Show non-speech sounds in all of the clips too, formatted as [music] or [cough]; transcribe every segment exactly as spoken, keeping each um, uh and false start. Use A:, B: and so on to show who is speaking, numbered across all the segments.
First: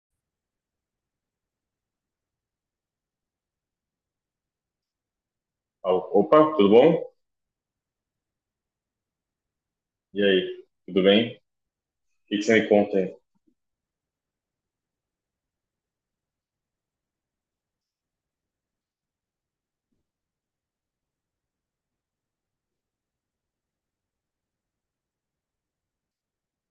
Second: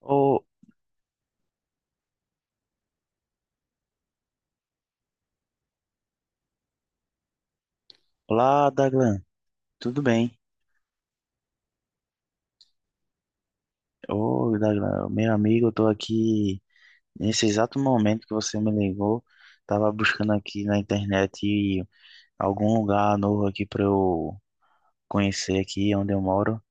A: Ô,
B: Opa, tudo bom?
A: olá, Daglan. Tudo
B: E
A: bem?
B: aí, tudo bem? O que que você me conta aí?
A: Ô, Daglan, meu amigo, eu tô aqui nesse exato momento que você me ligou. Tava buscando aqui na internet algum lugar novo aqui pra eu conhecer aqui onde eu moro,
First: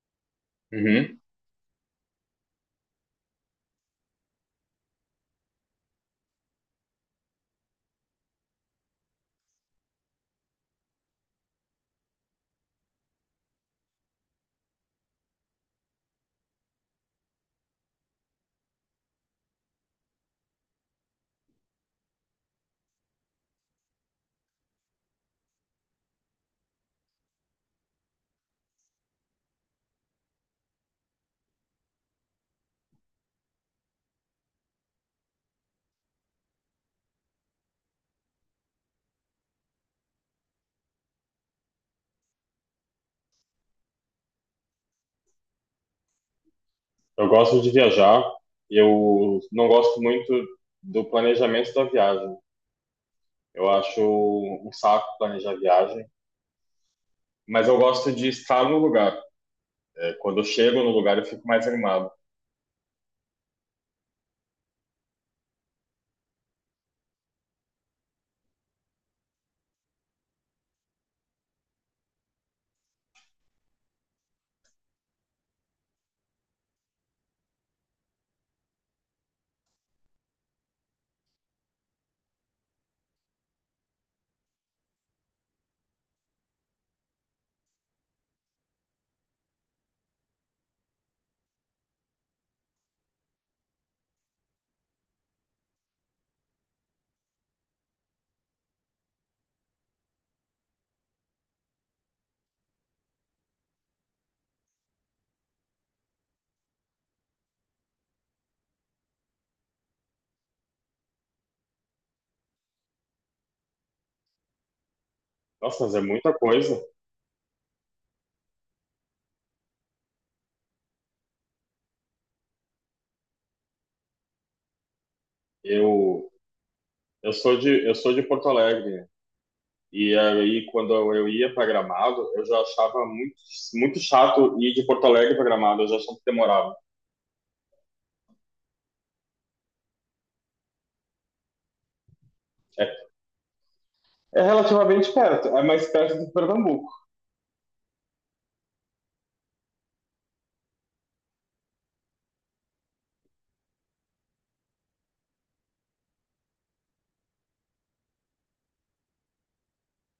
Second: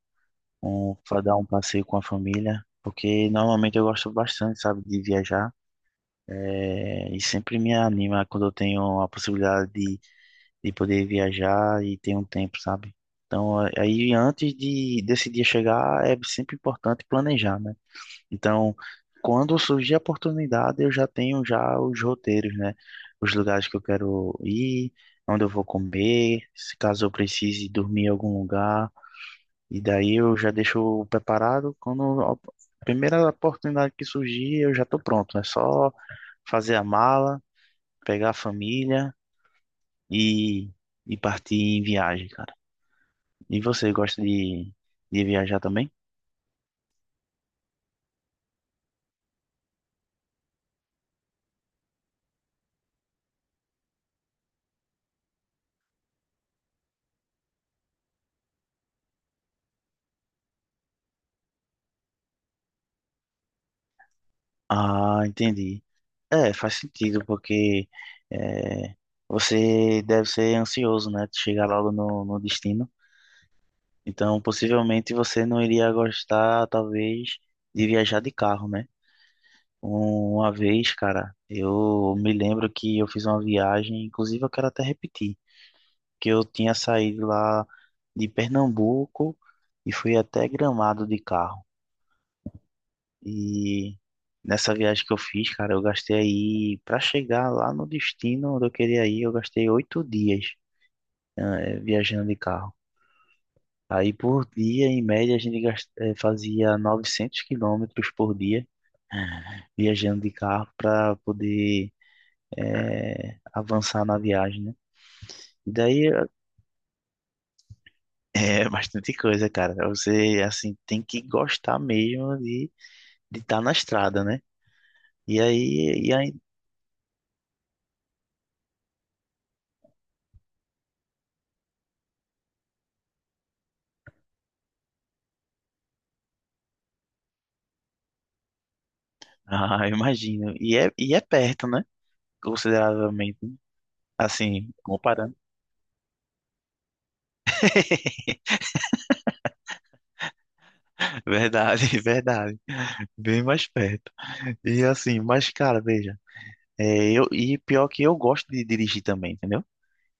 A: um,
B: Uhum.
A: para dar um passeio com a família, porque normalmente eu gosto bastante, sabe, de viajar. É, e sempre me anima quando eu tenho a possibilidade de poder viajar e ter um tempo, sabe? Então, a- aí antes de desse dia chegar, é sempre importante planejar, né? Então, quando surgir a oportunidade, eu já tenho já os roteiros, né? Os lugares que eu quero ir, onde eu vou comer, se caso eu precise dormir em algum lugar. E daí eu já deixo preparado quando a primeira oportunidade que surgir, eu já estou pronto. É só fazer a mala, pegar a família e, e partir em viagem, cara. E você gosta de, de viajar também?
B: Eu gosto de viajar, eu não gosto muito do planejamento da viagem. Eu acho um saco planejar viagem, mas eu gosto de estar no lugar. É, quando eu chego no lugar, eu fico mais animado.
A: Ah, entendi. É, faz sentido, porque é, você deve ser ansioso, né? De chegar logo no, no destino. Então, possivelmente você não iria gostar, talvez, de viajar de carro, né? Uma vez, cara, eu me lembro que eu fiz uma viagem, inclusive eu quero até repetir, que eu tinha saído lá de Pernambuco e fui até Gramado de carro. E nessa viagem que eu fiz, cara, eu gastei aí, pra chegar lá no destino onde eu queria ir, eu gastei oito dias, né, eh, viajando de carro. Aí por dia, em média, a gente gas- eh, fazia novecentos quilômetros por dia, eh, viajando de carro para poder eh, avançar na viagem, né? E
B: Nossa, mas é
A: daí eh,
B: muita coisa.
A: [laughs] é bastante coisa, cara. Você, assim, tem que gostar mesmo de de estar na estrada, né? E aí, e
B: Eu,
A: aí
B: eu sou de, eu sou de Porto Alegre. E aí, quando eu ia para Gramado, eu já achava muito, muito chato ir de Porto Alegre para Gramado, eu já achava que demorava.
A: Ah, eu imagino. E é, e é perto, né?
B: É
A: Consideravelmente.
B: É
A: Assim,
B: relativamente
A: comparando.
B: perto, é mais perto do Pernambuco.
A: [laughs] Verdade, verdade. Bem mais perto. E assim, mas cara, veja, é, eu, e pior que eu gosto de dirigir também, entendeu?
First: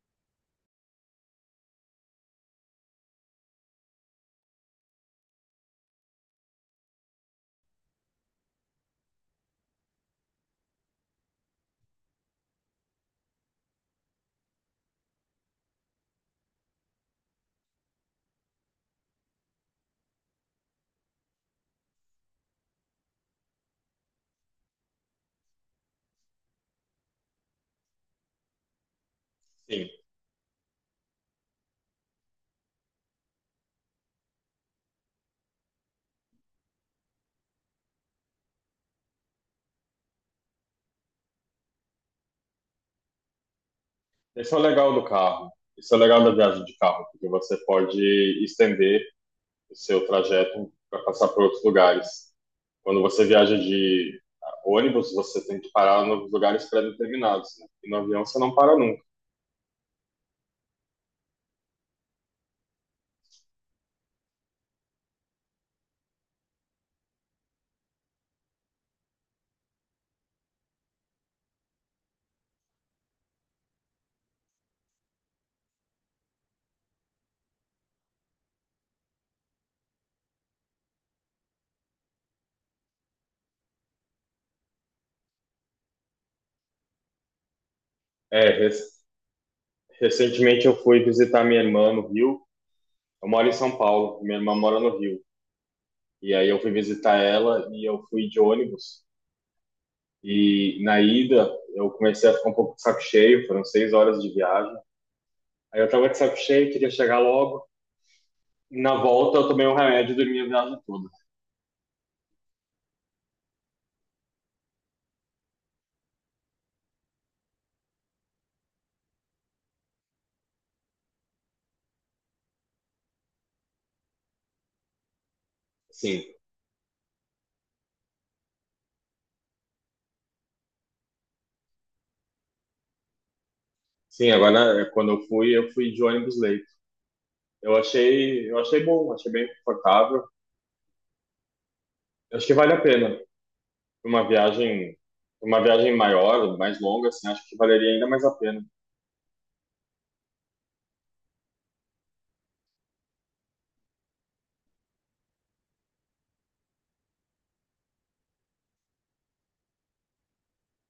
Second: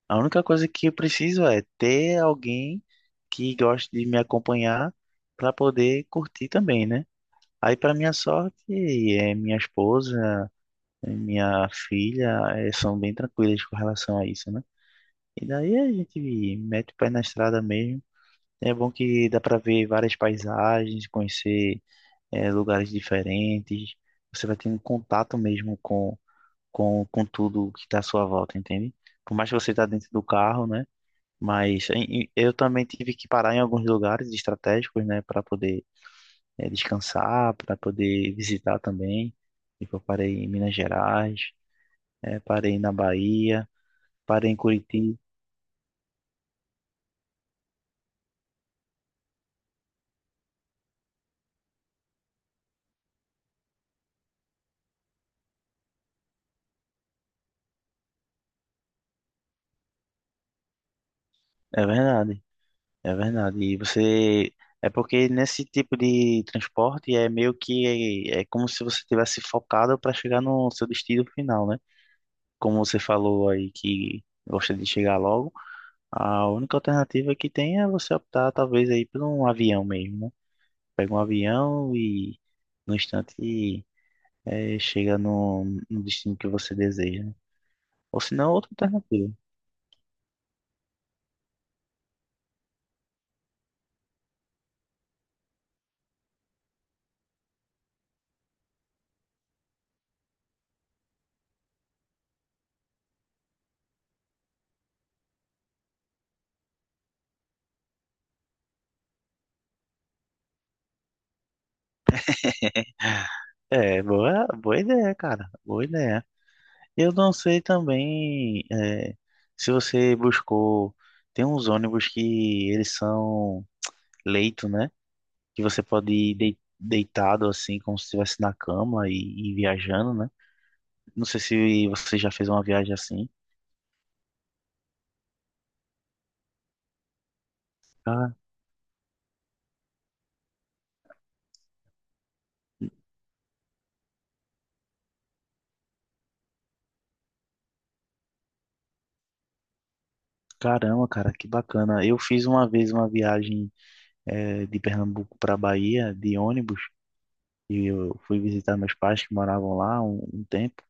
A: A única coisa que eu preciso é ter alguém que goste de me acompanhar para poder curtir também, né? Aí, para minha sorte, é minha esposa, é minha filha, é, são bem tranquilas com relação a isso, né? E daí a gente mete o pé na estrada mesmo. É bom que dá para ver várias paisagens, conhecer eh, lugares diferentes. Você vai tendo contato mesmo com, com, com tudo que está à sua volta, entende? Por mais que você está
B: Sim,
A: dentro do carro, né? Mas em- em- eu também tive que parar em alguns lugares estratégicos, né? Para poder eh, descansar, para poder visitar também. Tipo, eu parei em Minas Gerais, eh, parei na Bahia, parei
B: esse
A: em
B: é o legal do
A: Curitiba.
B: carro. Isso é o legal da viagem de carro, porque você pode estender o seu trajeto para passar por outros lugares. Quando você viaja de ônibus, você tem que parar em lugares pré-determinados, né? E no avião você não para nunca.
A: É verdade. É verdade. E você. É porque nesse tipo de transporte é meio que. É, é como se você tivesse focado para chegar no seu destino final, né? Como você falou aí que gosta de chegar logo, a única alternativa que tem é você optar, talvez, aí por um avião mesmo, né? Pega um avião e no instante é, chega no, no destino que você deseja, né? Ou se
B: É,
A: não, outra
B: rec-
A: alternativa.
B: recentemente eu fui visitar minha irmã no Rio. Eu moro em São Paulo, minha irmã mora no Rio. E aí eu fui visitar ela e eu fui de ônibus. E na ida, eu comecei a ficar um pouco de saco cheio, foram seis horas de viagem. Aí eu tava de saco cheio, queria chegar logo. Na volta, eu tomei um remédio e dormi a viagem toda.
A: É, boa, boa ideia, cara. Boa ideia. Eu não sei também eh, se você buscou. Tem uns ônibus que eles são leito, né? Que você pode
B: Sim,
A: ir dei- deitado assim, como se estivesse na cama e, e viajando, né? Não sei se você já fez uma viagem assim.
B: sim, agora é, quando eu fui, eu fui de ônibus leito. Eu
A: Ah,
B: achei, eu achei bom, achei bem confortável. Eu acho que vale a pena. Uma viagem, uma viagem maior, mais longa, assim, acho que valeria ainda mais a pena.
A: caramba, cara, que bacana. Eu fiz uma vez uma viagem eh, de Pernambuco para Bahia de ônibus e eu fui visitar meus pais que moravam lá um um tempo.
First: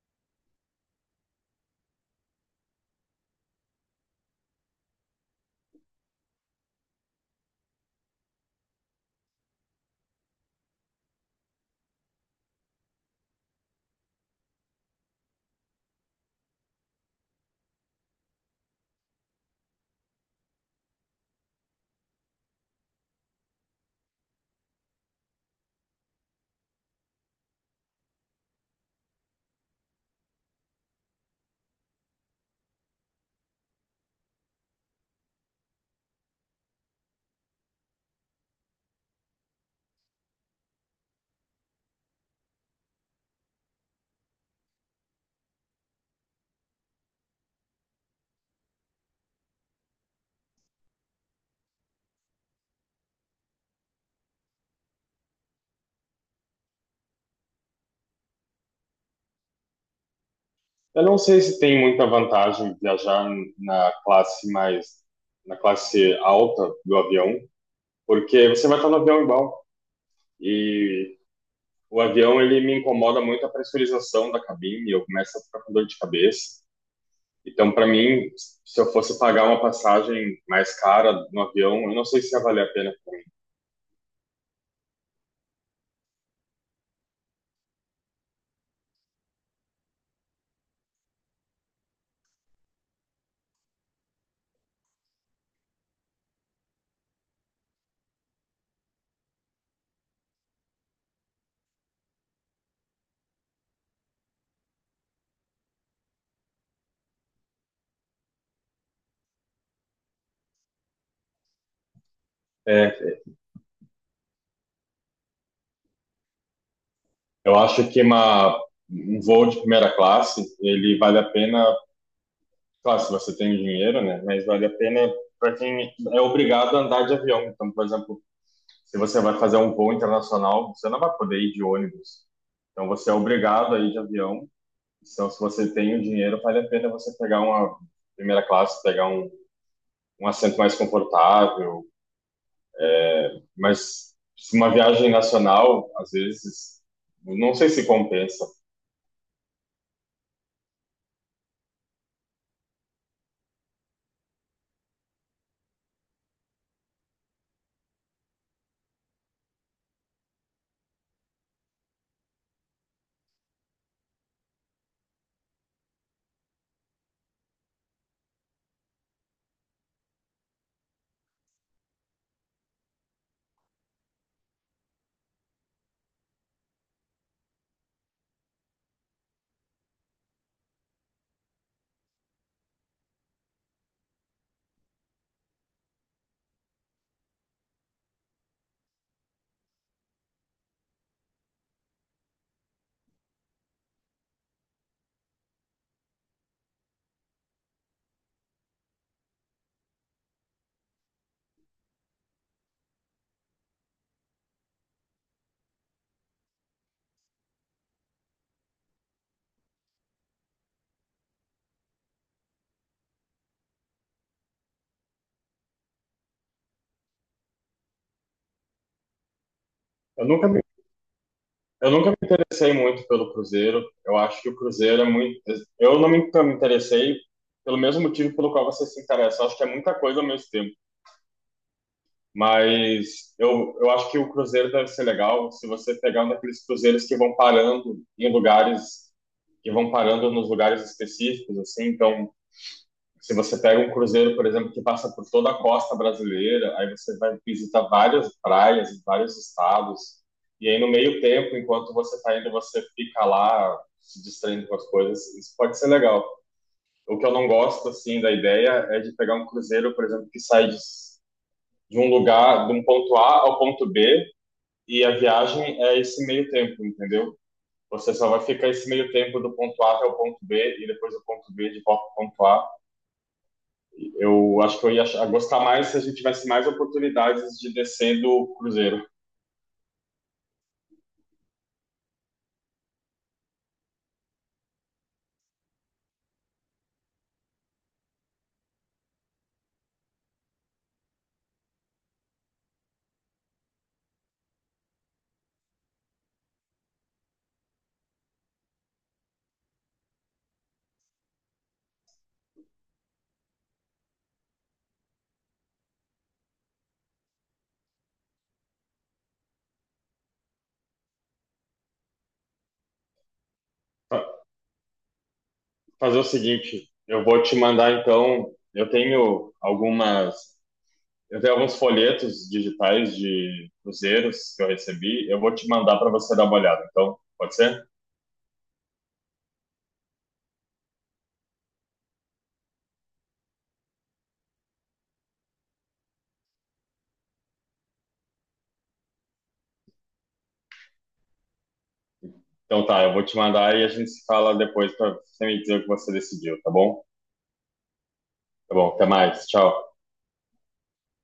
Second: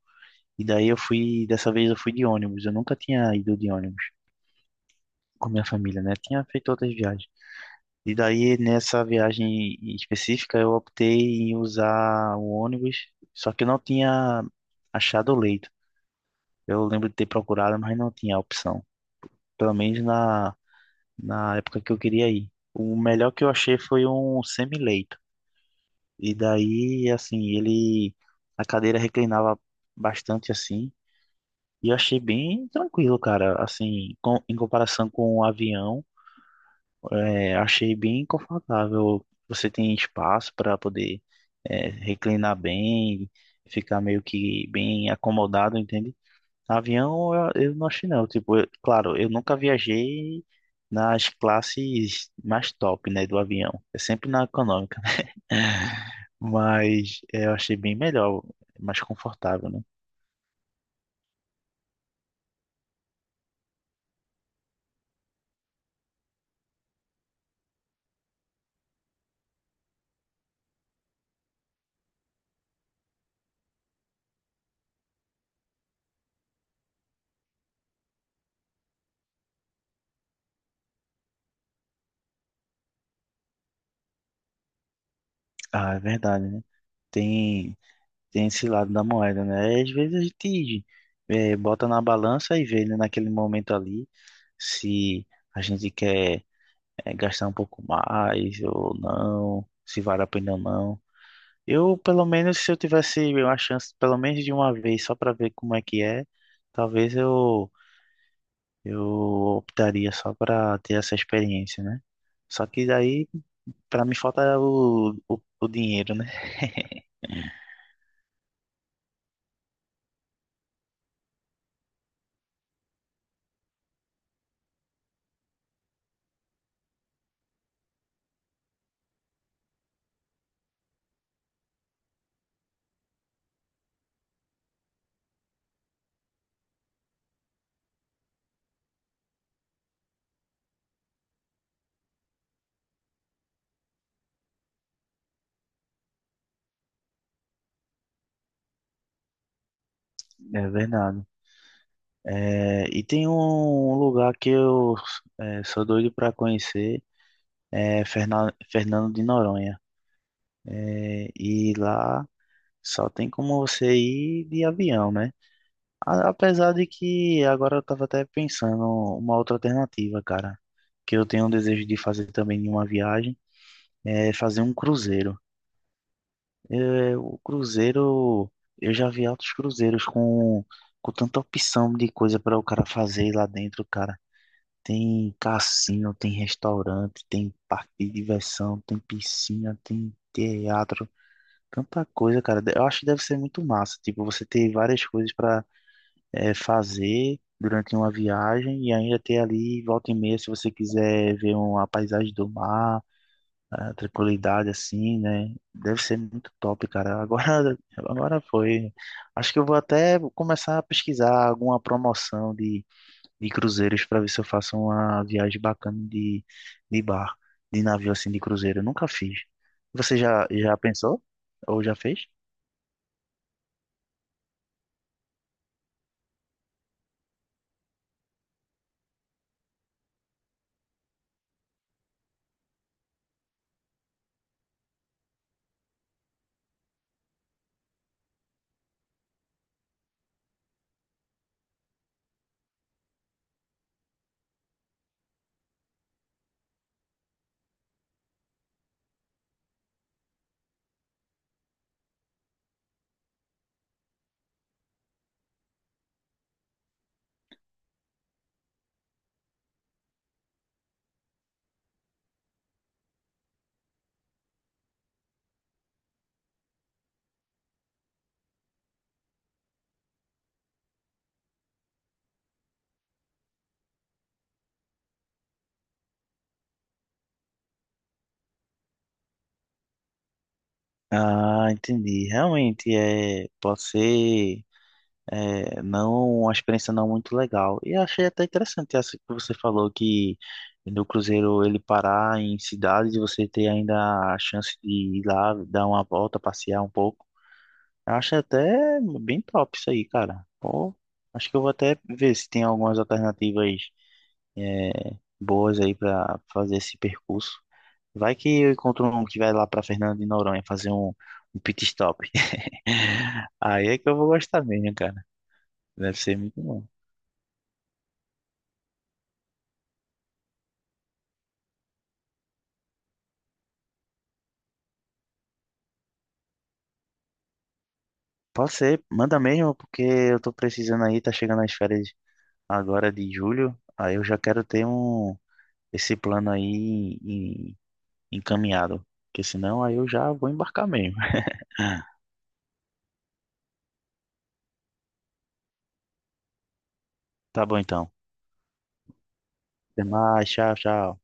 A: E daí eu fui, dessa vez eu fui de ônibus. Eu nunca tinha ido de ônibus. Com minha família, né? Tinha feito outras viagens. E daí, nessa viagem específica, eu optei em usar o ônibus, só que eu não tinha achado o leito. Eu lembro de ter procurado, mas não tinha opção. Pelo menos na, na época que eu queria ir. O melhor que eu achei foi um semi-leito. E daí, assim, ele... A cadeira reclinava bastante, assim. E eu achei bem tranquilo, cara. Assim, com, em comparação com o avião. É, achei bem confortável. Você tem espaço para poder é, reclinar bem, ficar meio que bem acomodado, entende? Avião, eu, eu não achei não. Tipo, eu- claro, eu nunca viajei nas classes mais top, né, do avião. É sempre na econômica. [laughs] Mas é, eu achei bem melhor, mais confortável, né?
B: Eu não sei se tem muita vantagem viajar na classe mais, na classe alta do avião, porque você vai estar no avião igual. E o avião, ele me incomoda muito a pressurização da cabine, eu começo a ficar com dor de cabeça. Então, para mim, se eu fosse pagar uma passagem mais cara no avião, eu não sei se ia valer a pena. pra mim.
A: Ah, é verdade, né? Tem, tem esse lado da moeda, né? Às vezes a gente eh, bota na balança e vê, né, naquele momento ali. Se a gente quer eh, gastar um pouco mais ou não, se vale a pena ou não. Eu, pelo menos, se eu tivesse uma chance, pelo menos de uma vez, só para ver como é que é, talvez eu, eu optaria só para ter essa experiência, né? Só que
B: É,
A: daí, para mim, falta o, o, o dinheiro, né? [laughs]
B: eu acho que uma, um voo de primeira classe, ele vale a pena, claro, se você tem dinheiro, né? Mas vale a pena para quem é obrigado a andar de avião. Então, por exemplo, se você vai fazer um voo internacional, você não vai poder ir de ônibus. Então você é obrigado a ir de avião. Então, se você tem o dinheiro, vale a pena você pegar uma primeira classe, pegar um, um assento mais confortável. Mas se uma viagem nacional, às vezes, não sei se compensa.
A: É verdade. É, e tem um lugar que eu é, sou doido para conhecer, é Ferna- Fernando de Noronha. É, e lá só tem como você ir de avião, né? A- Apesar de que agora eu tava até pensando uma outra alternativa, cara, que eu tenho um desejo de fazer também em uma viagem, é fazer um cruzeiro. É, o cruzeiro, eu já vi altos cruzeiros com, com tanta opção de coisa para o cara fazer lá dentro, cara. Tem cassino, tem restaurante, tem parque de diversão, tem piscina, tem teatro. Tanta coisa, cara. Eu acho que deve ser muito massa. Tipo, você ter várias coisas para fazer durante uma viagem e ainda ter ali, volta e meia, se você quiser ver uma paisagem do mar, a tranquilidade assim, né? Deve ser muito top, cara. Agora, [laughs] agora foi. Acho que eu vou até começar a pesquisar alguma promoção de, de cruzeiros para ver se eu faço uma viagem bacana de, de bar, de navio assim, de cruzeiro. Eu nunca fiz. Você
B: Eu
A: já,
B: nunca me,
A: já pensou? Ou
B: eu
A: já
B: nunca me
A: fez?
B: interessei muito pelo cruzeiro. Eu acho que o cruzeiro é muito. Eu não me, Nunca me interessei pelo mesmo motivo pelo qual você se interessa. Eu acho que é muita coisa ao mesmo tempo. Mas eu, eu acho que o cruzeiro deve ser legal se você pegar um daqueles cruzeiros que vão parando em lugares, que vão parando nos lugares específicos, assim. Então, se você pega um cruzeiro, por exemplo, que passa por toda a costa brasileira, aí você vai visitar várias praias em vários estados. E aí, no meio tempo, enquanto você está indo, você fica lá se distraindo com as coisas. Isso pode ser legal. O que eu não gosto, assim, da ideia é de pegar um cruzeiro, por exemplo, que sai de de um lugar, de um ponto A ao ponto B, e a viagem é esse meio tempo, entendeu? Você só vai ficar esse meio tempo do ponto A até o ponto B e depois do ponto B de volta ao ponto A. Eu acho que eu ia achar- gostar mais se a gente tivesse mais oportunidades de descer do cruzeiro.
A: Ah, entendi. Realmente é, pode ser é, não uma experiência não muito legal. E achei até interessante essa que você falou que no cruzeiro ele parar em cidades e você ter ainda a chance de ir lá dar uma volta, passear um pouco. Eu achei até bem top isso aí, cara. Pô, acho que eu vou até ver se tem algumas alternativas é, boas aí para fazer esse percurso. Vai que eu encontro um que vai lá para Fernando de Noronha fazer um, um pit stop. Aí é que eu vou
B: Fa-
A: gostar mesmo, cara.
B: Fazer
A: Deve
B: o
A: ser muito bom.
B: seguinte, eu vou te mandar então, eu tenho algumas, eu tenho alguns folhetos digitais de cruzeiros que eu recebi, eu vou te mandar para você dar uma olhada. Então, pode ser?
A: Pode ser, manda mesmo, porque eu tô precisando aí, tá chegando as férias agora de julho. Aí eu já quero ter um esse plano aí em- encaminhado. Porque senão aí eu já vou embarcar mesmo. [laughs]
B: Então tá, eu vou te mandar e a gente se fala depois para você me dizer o que você decidiu, tá bom?
A: Tá bom então.
B: Tá bom, até mais, tchau.
A: Até mais, tchau, tchau.